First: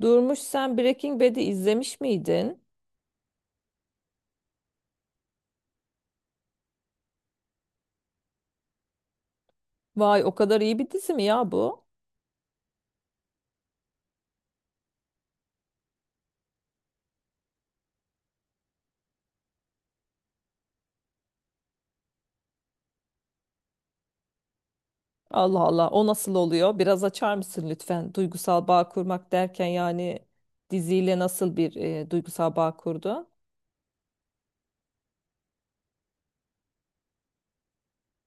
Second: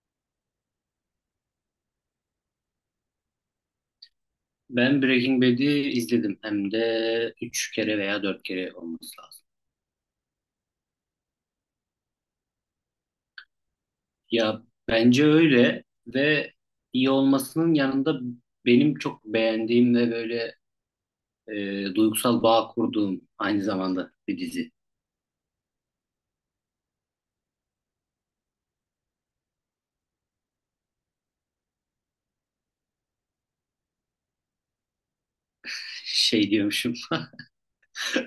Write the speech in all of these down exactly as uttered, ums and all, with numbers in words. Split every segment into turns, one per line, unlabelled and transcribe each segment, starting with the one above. Durmuş sen Breaking Bad'i izlemiş miydin?
Ben Breaking Bad'i izledim. Hem de üç kere veya dört kere olması lazım.
Vay o kadar iyi bir dizi mi ya bu?
Ya bence öyle ve iyi olmasının yanında benim çok beğendiğim ve böyle e, duygusal bağ kurduğum aynı zamanda bir dizi.
Allah Allah o nasıl oluyor? Biraz açar mısın lütfen? Duygusal bağ kurmak derken yani diziyle nasıl bir e, duygusal bağ kurdu?
Şey diyormuşum.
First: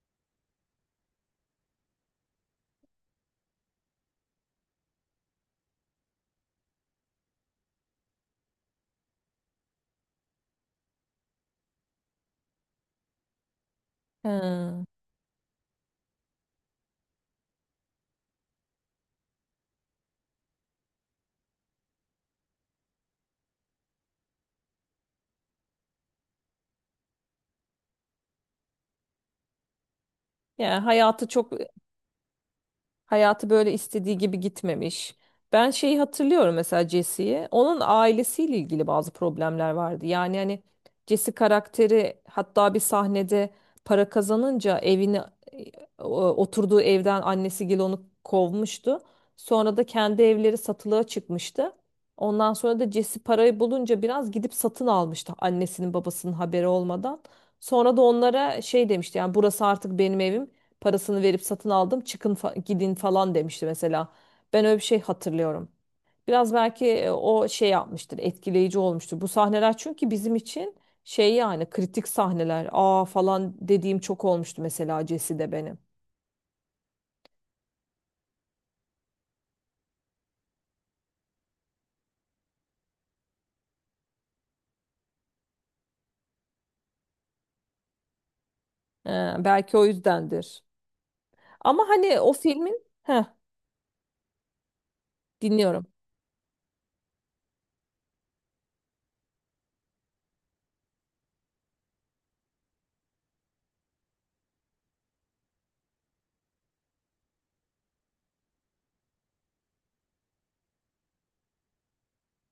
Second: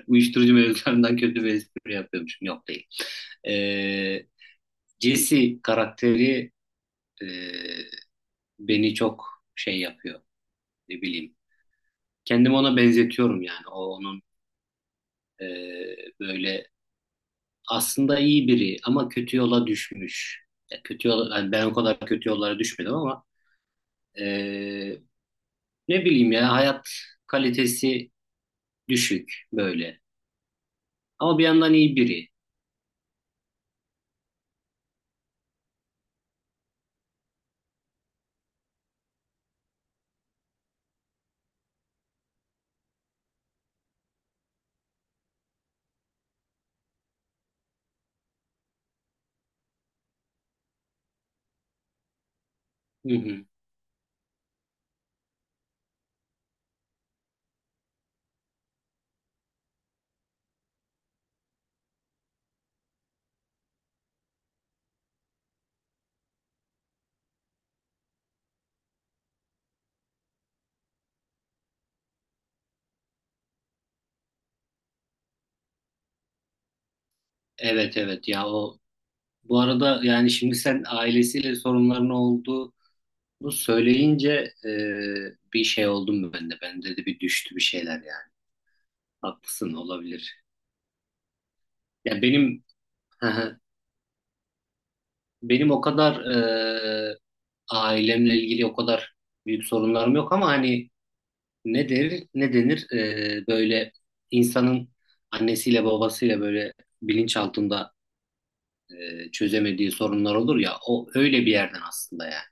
Uyuşturucu mevzularından kötü bir espri yapıyormuşum. Yok değil. E, Jesse karakteri e, beni çok şey yapıyor. Ne bileyim. Kendimi ona benzetiyorum yani. O onun
Hmm.
e, böyle aslında iyi biri ama kötü yola düşmüş. Ya kötü yola yani ben o kadar kötü yollara düşmedim ama e, ne bileyim ya hayat kalitesi düşük böyle.
Yani hayatı
Ama bir
çok
yandan iyi biri.
Hayatı böyle istediği gibi gitmemiş. Ben şeyi hatırlıyorum mesela Jesse'yi. Onun ailesiyle ilgili bazı problemler vardı. Yani hani Jesse karakteri hatta bir sahnede para kazanınca evini e, o- oturduğu evden annesi Gil onu kovmuştu. Sonra da kendi evleri satılığa çıkmıştı. Ondan sonra da
Hı
Jesse
hı.
parayı bulunca biraz gidip satın almıştı annesinin babasının haberi olmadan. Sonra da onlara şey demişti yani burası artık benim evim. Parasını verip satın aldım. Çıkın fa- gidin falan demişti mesela. Ben öyle bir şey hatırlıyorum. Biraz belki e, o şey yapmıştır, etkileyici olmuştur. Bu sahneler çünkü bizim için şey yani kritik sahneler. Aa falan dediğim çok olmuştu mesela Cesi'de benim.
Evet evet ya o bu arada yani şimdi sen ailesiyle sorunların olduğunu söyleyince e, bir şey oldum ben de. Ben de bir düştü bir şeyler yani.
Ee,
Haklısın
belki o
olabilir.
yüzdendir. Ama hani
Ya
o
benim
filmin heh,
benim o
dinliyorum.
kadar e, ailemle ilgili o kadar büyük sorunlarım yok ama hani ne der ne denir e, böyle insanın annesiyle babasıyla böyle bilinç altında e, çözemediği sorunlar olur ya o öyle bir yerden aslında yani.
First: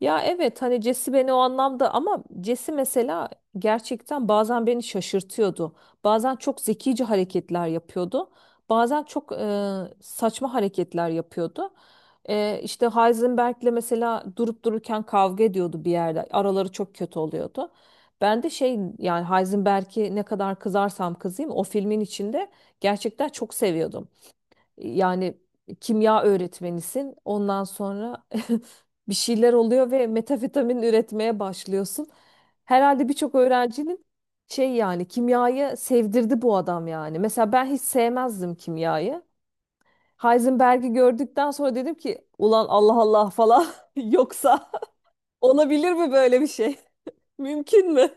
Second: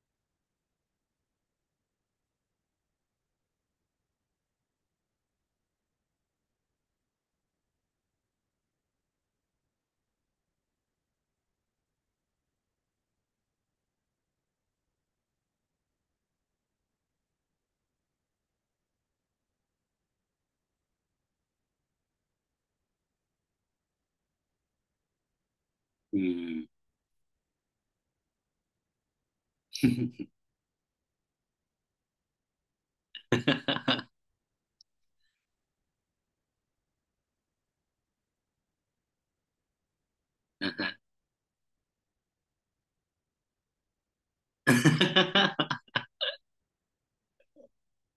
Ya evet hani Cesi beni o anlamda ama Cesi mesela gerçekten bazen beni şaşırtıyordu. Bazen çok zekice hareketler yapıyordu. Bazen çok e, saçma hareketler yapıyordu. E, işte Heisenberg'le mesela durup dururken kavga ediyordu bir yerde. Araları çok kötü oluyordu. Ben de şey yani Heisenberg'i ne kadar kızarsam kızayım o filmin içinde gerçekten çok seviyordum. Yani kimya
Hmm.
öğretmenisin. Ondan sonra bir şeyler oluyor ve metafetamin üretmeye başlıyorsun. Herhalde birçok öğrencinin şey yani kimyayı sevdirdi bu adam yani. Mesela ben hiç sevmezdim kimyayı. Heisenberg'i gördükten sonra dedim ki ulan Allah Allah falan yoksa olabilir mi böyle bir şey? Mümkün mü?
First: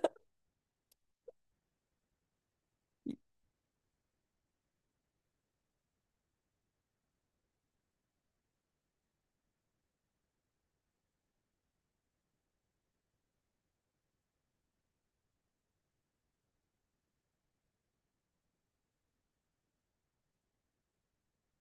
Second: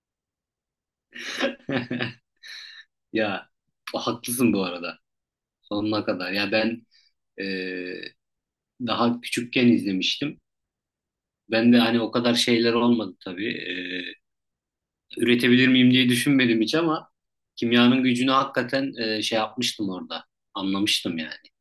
Ya haklısın bu arada. Sonuna kadar. Ya ben e, daha küçükken izlemiştim. Ben de hani o kadar şeyler olmadı tabii. Üretebilir miyim diye düşünmedim hiç ama kimyanın gücünü hakikaten e, şey yapmıştım orada. Anlamıştım yani.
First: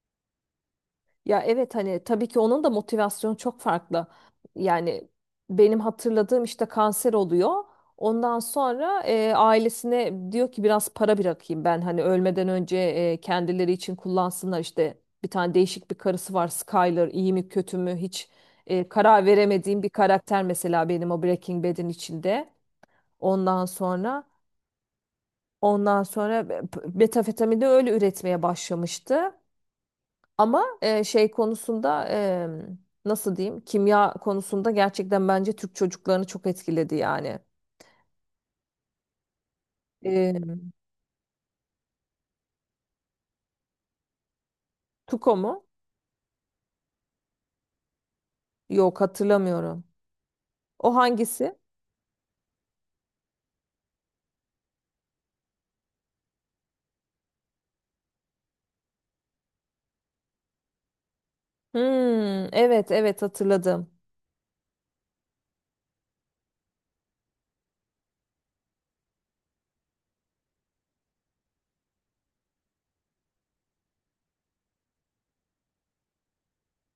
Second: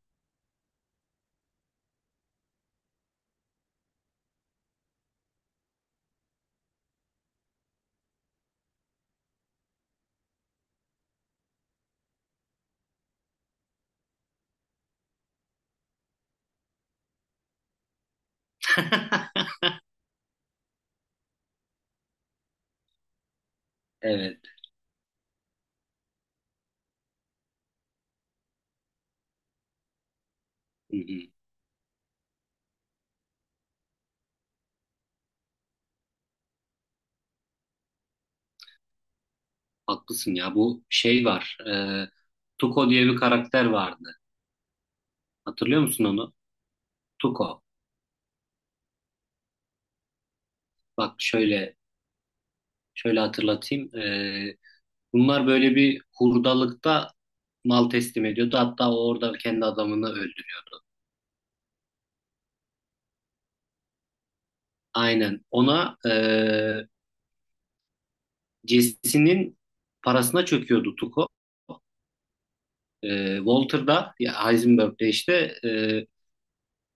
Ya evet hani tabii ki onun da motivasyonu çok farklı. Yani benim hatırladığım işte kanser oluyor. Ondan sonra e, ailesine diyor ki biraz para bırakayım ben hani ölmeden önce e, kendileri için kullansınlar işte bir tane değişik bir karısı var Skyler iyi mi kötü mü hiç e, karar veremediğim bir karakter mesela benim o Breaking Bad'in içinde. Ondan sonra
Evet.
ondan sonra metafetamini öyle üretmeye başlamıştı. Ama
Hı
e,
hı.
şey konusunda e, nasıl diyeyim kimya konusunda gerçekten bence Türk çocuklarını çok etkiledi yani.
Haklısın
E,
ya. Bu şey var. E, Tuko diye bir karakter vardı.
Tuko mu?
Hatırlıyor musun onu? Tuko.
Yok hatırlamıyorum. O
Bak
hangisi?
şöyle şöyle hatırlatayım. E, bunlar böyle bir hurdalıkta mal teslim ediyordu. Hatta o orada kendi adamını öldürüyordu.
Hmm, evet evet hatırladım.
Aynen. Ona e, Jesse'nin parasına çöküyordu Tuko. E, Walter'da ya Heisenberg'de işte e,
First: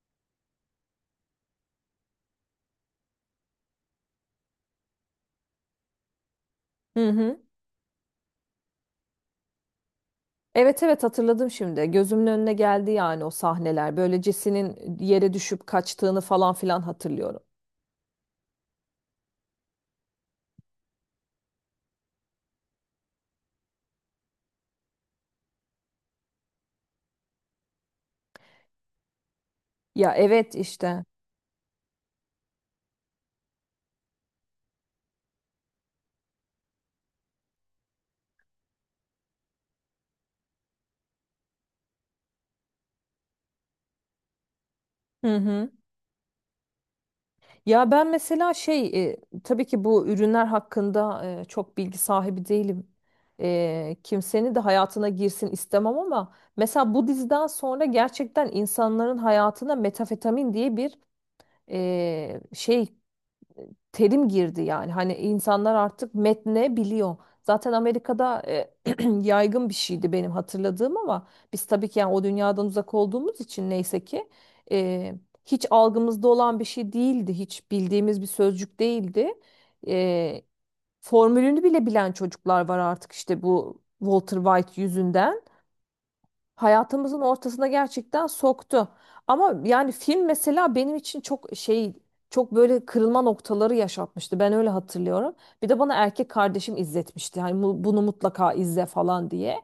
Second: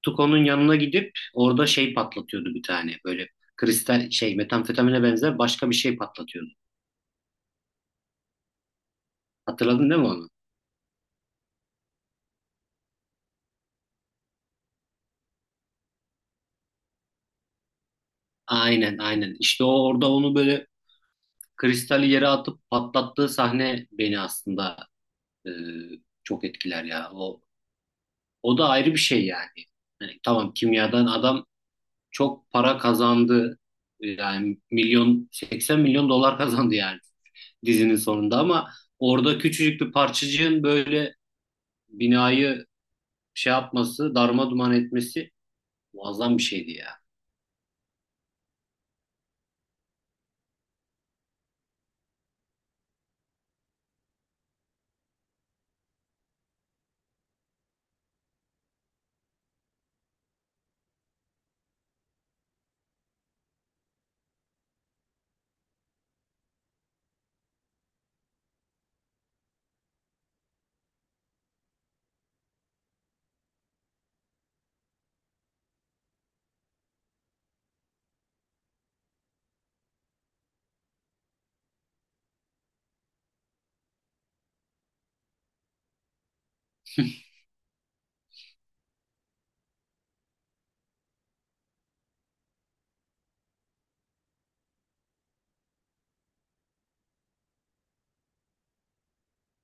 Tuco'nun yanına gidip orada şey patlatıyordu bir tane böyle kristal şey metamfetamine benzer başka bir şey patlatıyordu.
Hı hı.
Hatırladın değil mi onu?
Evet evet hatırladım şimdi. Gözümün önüne geldi yani o sahneler. Böyle Jesse'nin yere düşüp kaçtığını falan filan hatırlıyorum.
Aynen aynen. İşte o orada onu böyle kristali yere atıp patlattığı sahne beni aslında e, çok etkiler ya. O o da ayrı bir şey yani.
Ya
Yani tamam
evet işte.
kimyadan adam çok para kazandı. Yani milyon seksen milyon dolar kazandı yani dizinin sonunda ama orada küçücük bir parçacığın böyle binayı şey yapması, darma duman etmesi
Hı hı.
muazzam bir şeydi ya.
Ya ben mesela şey e, tabii ki bu ürünler hakkında e, çok bilgi sahibi değilim. E, kimsenin de hayatına girsin istemem ama mesela bu diziden sonra gerçekten insanların hayatına metafetamin diye bir e, şey terim girdi yani. Hani insanlar artık metne biliyor. Zaten Amerika'da e, yaygın bir şeydi benim hatırladığım ama biz tabii ki yani o dünyadan uzak olduğumuz için neyse ki e, hiç algımızda olan bir şey değildi. Hiç bildiğimiz bir sözcük değildi. E, formülünü bile bilen çocuklar var artık işte bu Walter White yüzünden hayatımızın ortasına gerçekten soktu. Ama yani film mesela benim için çok şey çok böyle kırılma noktaları yaşatmıştı. Ben öyle hatırlıyorum. Bir de bana erkek kardeşim izletmişti. Hani bu- bunu mutlaka izle falan diye.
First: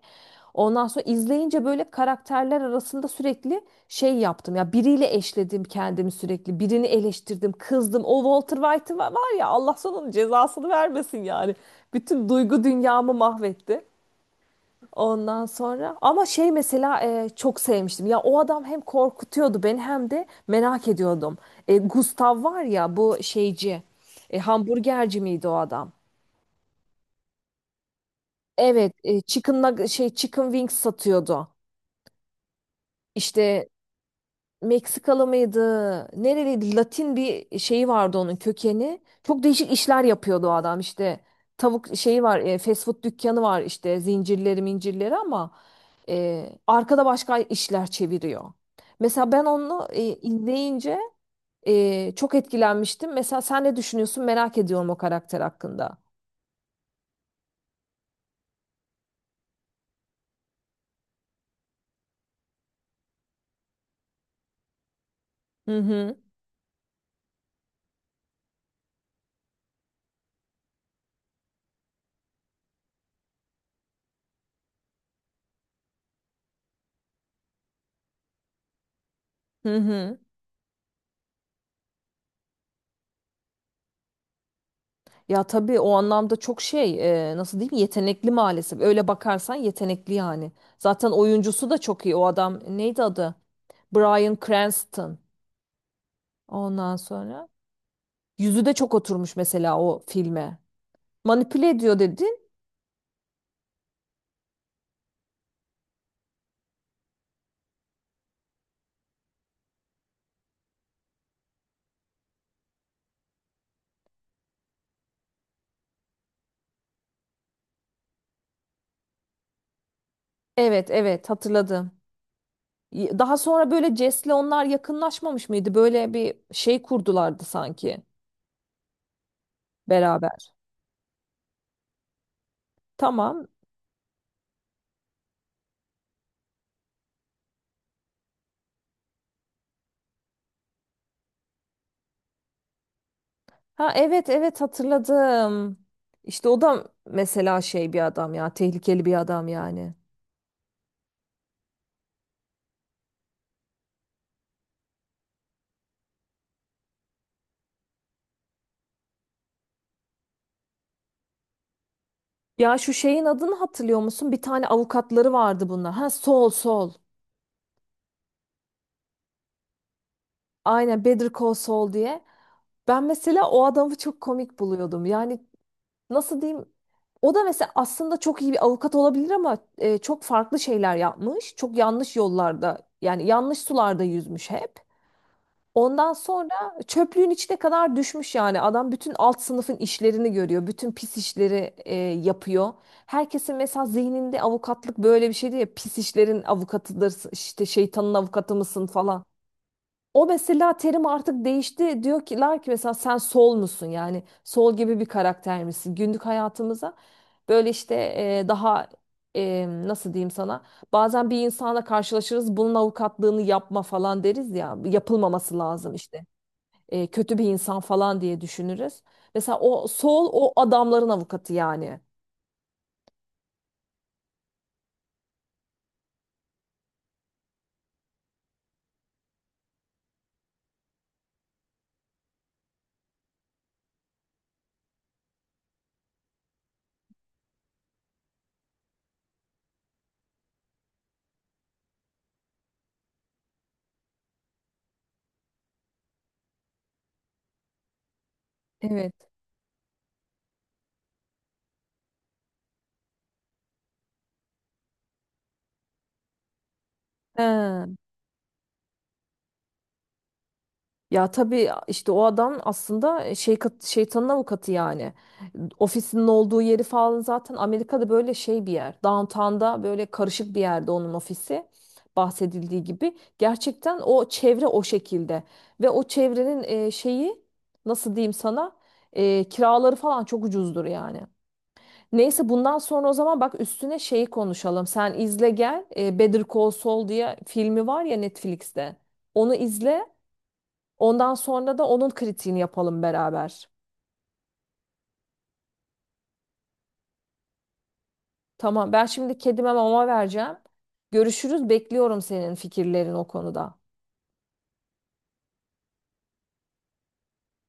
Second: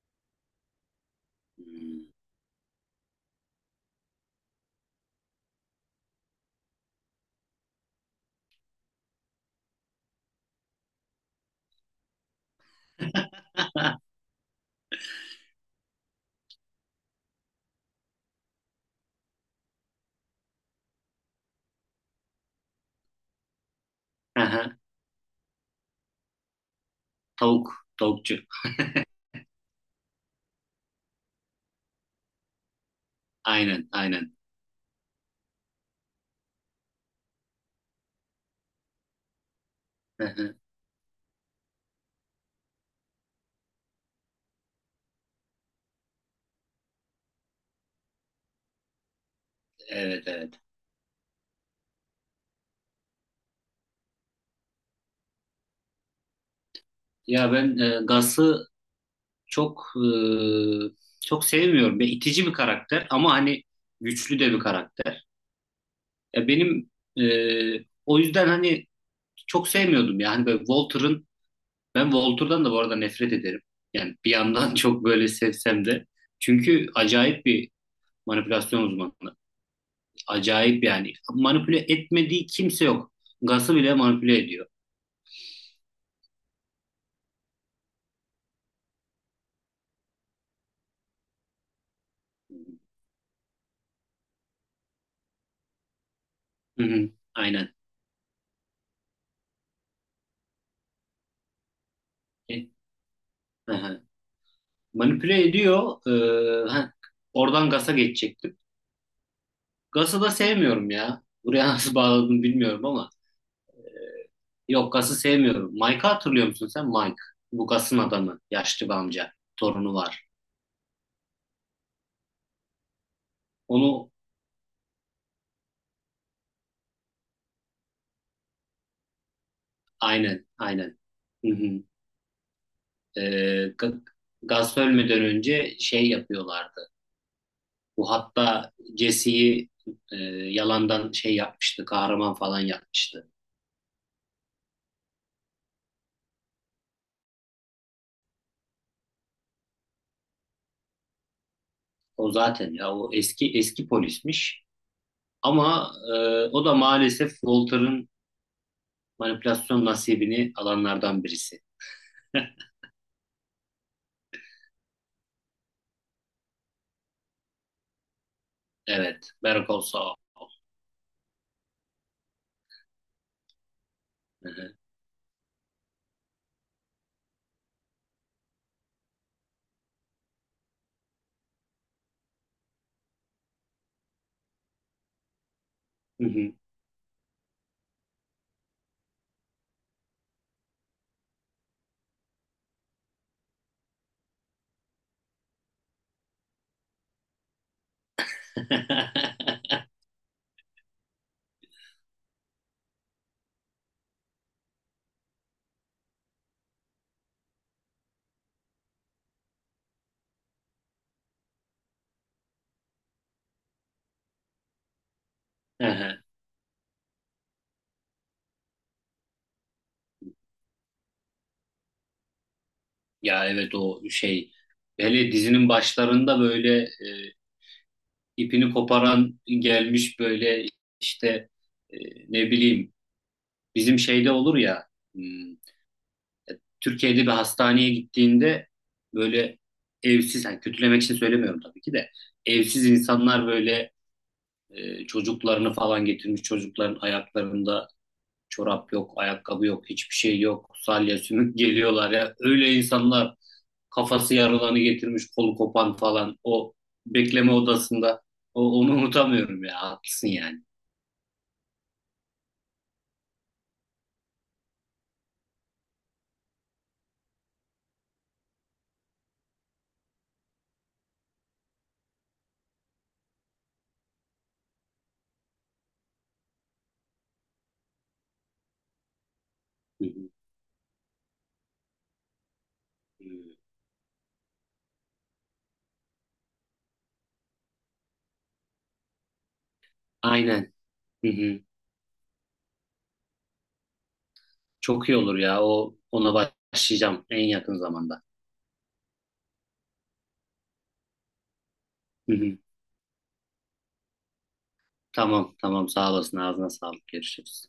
Ondan sonra izleyince böyle karakterler arasında sürekli şey yaptım. Ya biriyle eşledim kendimi sürekli. Birini eleştirdim, kızdım. O Walter White var var ya Allah sana onun cezasını vermesin yani. Bütün duygu dünyamı mahvetti. Ondan sonra ama şey mesela e, çok sevmiştim. Ya o adam hem korkutuyordu beni hem de merak ediyordum. E, Gustav var ya bu şeyci. E,
Aha,
hamburgerci miydi o adam?
Tavuk, tavukçu.
Evet, e, chicken nug- şey chicken wings satıyordu. İşte
Aynen, aynen.
Meksikalı mıydı? Nereliydi? Latin bir şeyi vardı onun kökeni. Çok değişik işler yapıyordu o adam işte. Tavuk şeyi var, e, fast food dükkanı var işte zincirleri mincirleri ama e, arkada başka işler çeviriyor. Mesela ben onu e,
Evet, evet.
izleyince e, çok etkilenmiştim. Mesela sen ne düşünüyorsun? Merak ediyorum o karakter hakkında.
Ya ben e, Gas'ı çok e, çok sevmiyorum. Ve itici bir karakter ama hani güçlü de bir karakter.
Hı hı.
Ya benim e, o yüzden hani çok sevmiyordum yani böyle Walter'ın ben Walter'dan da bu arada nefret ederim. Yani bir yandan çok böyle sevsem de çünkü acayip bir manipülasyon uzmanı.
Hı hı.
Acayip yani manipüle etmediği kimse yok. Gas'ı bile manipüle ediyor.
Ya tabii o anlamda çok şey e, nasıl diyeyim yetenekli maalesef. Öyle bakarsan yetenekli yani. Zaten oyuncusu da çok iyi. O adam neydi adı? Bryan Cranston.
Hı
Ondan
hı,
sonra
aynen.
yüzü de çok oturmuş mesela o filme. Manipüle ediyor dedin.
E, hı hı. Manipüle ediyor. Ee, heh, oradan Gas'a geçecektim. Gas'ı da sevmiyorum ya. Buraya nasıl bağladım bilmiyorum ama. Yok Gas'ı sevmiyorum. Mike'ı hatırlıyor musun sen? Mike. Bu Gas'ın adamı. Yaşlı bir amca. Torunu var.
Evet evet hatırladım. Daha sonra böyle
Onu
Jess'le onlar yakınlaşmamış mıydı? Böyle bir şey kurdulardı sanki
Aynen,
beraber.
aynen. Hı hı.
Tamam.
Ee, Ga- Gus ölmeden önce şey yapıyorlardı. Bu hatta Jesse'yi e, yalandan şey yapmıştı, kahraman falan yapmıştı.
Ha evet evet hatırladım. İşte o da mesela şey bir adam ya, tehlikeli bir adam yani.
O zaten ya o eski eski polismiş. Ama e, o da maalesef Walter'ın manipülasyon nasibini alanlardan birisi.
Ya şu şeyin adını hatırlıyor musun? Bir tane avukatları vardı bunlar. Ha Sol Sol.
Evet, Better Call Saul.
Aynen Better Call Saul diye. Ben mesela o adamı çok
Hı
komik
hı.
buluyordum. Yani nasıl diyeyim o da mesela aslında çok iyi bir avukat olabilir ama e, çok farklı şeyler yapmış. Çok yanlış yollarda yani yanlış sularda yüzmüş hep. Ondan
Hı
sonra
hı.
çöplüğün içine kadar düşmüş yani adam bütün alt sınıfın işlerini görüyor. Bütün pis işleri e, yapıyor. Herkesin mesela zihninde avukatlık böyle bir şeydi ya pis işlerin avukatıdır işte şeytanın avukatı mısın falan. O mesela terim artık değişti. Diyorlar ki lar ki mesela sen sol musun? Yani sol gibi bir karakter misin? Günlük hayatımıza böyle işte e, daha e, nasıl diyeyim sana? Bazen bir insanla karşılaşırız. Bunun avukatlığını yapma falan deriz ya. Yapılmaması
Hı
lazım
hı.
işte. E, kötü bir insan falan diye düşünürüz. Mesela o sol o adamların avukatı yani.
Ya evet o şey hele dizinin başlarında böyle ipini koparan gelmiş böyle işte e, ne bileyim bizim şeyde olur ya hmm, Türkiye'de bir hastaneye gittiğinde böyle evsiz yani kötülemek için söylemiyorum tabii ki de evsiz insanlar böyle e, çocuklarını falan getirmiş çocukların ayaklarında çorap
Evet.
yok ayakkabı yok hiçbir şey yok salya sümük geliyorlar ya öyle insanlar kafası yarılanı getirmiş kolu kopan falan o bekleme
He.
odasında o, onu unutamıyorum ya haklısın yani.
Ya tabii işte o adam aslında e, şey kat- şeytanın avukatı yani. Ofisinin olduğu yeri falan zaten Amerika'da böyle şey bir yer. Downtown'da böyle karışık bir yerde onun ofisi bahsedildiği gibi. Gerçekten o çevre o şekilde ve o çevrenin e, şeyi nasıl diyeyim sana e, kiraları
Hı
falan
hı.
çok ucuzdur yani. Neyse bundan sonra o zaman bak üstüne şeyi konuşalım. Sen izle gel. E, Better Call Saul diye filmi var ya Netflix'te. Onu izle.
Aynen. Hı
Ondan
hı.
sonra da onun kritiğini yapalım beraber.
Çok iyi olur ya. O ona başlayacağım en yakın zamanda.
Tamam, ben şimdi kedime mama vereceğim. Görüşürüz, bekliyorum
Hı
senin
hı.
fikirlerin o konuda.
Tamam, tamam. Sağ olasın. Ağzına sağlık. Görüşürüz.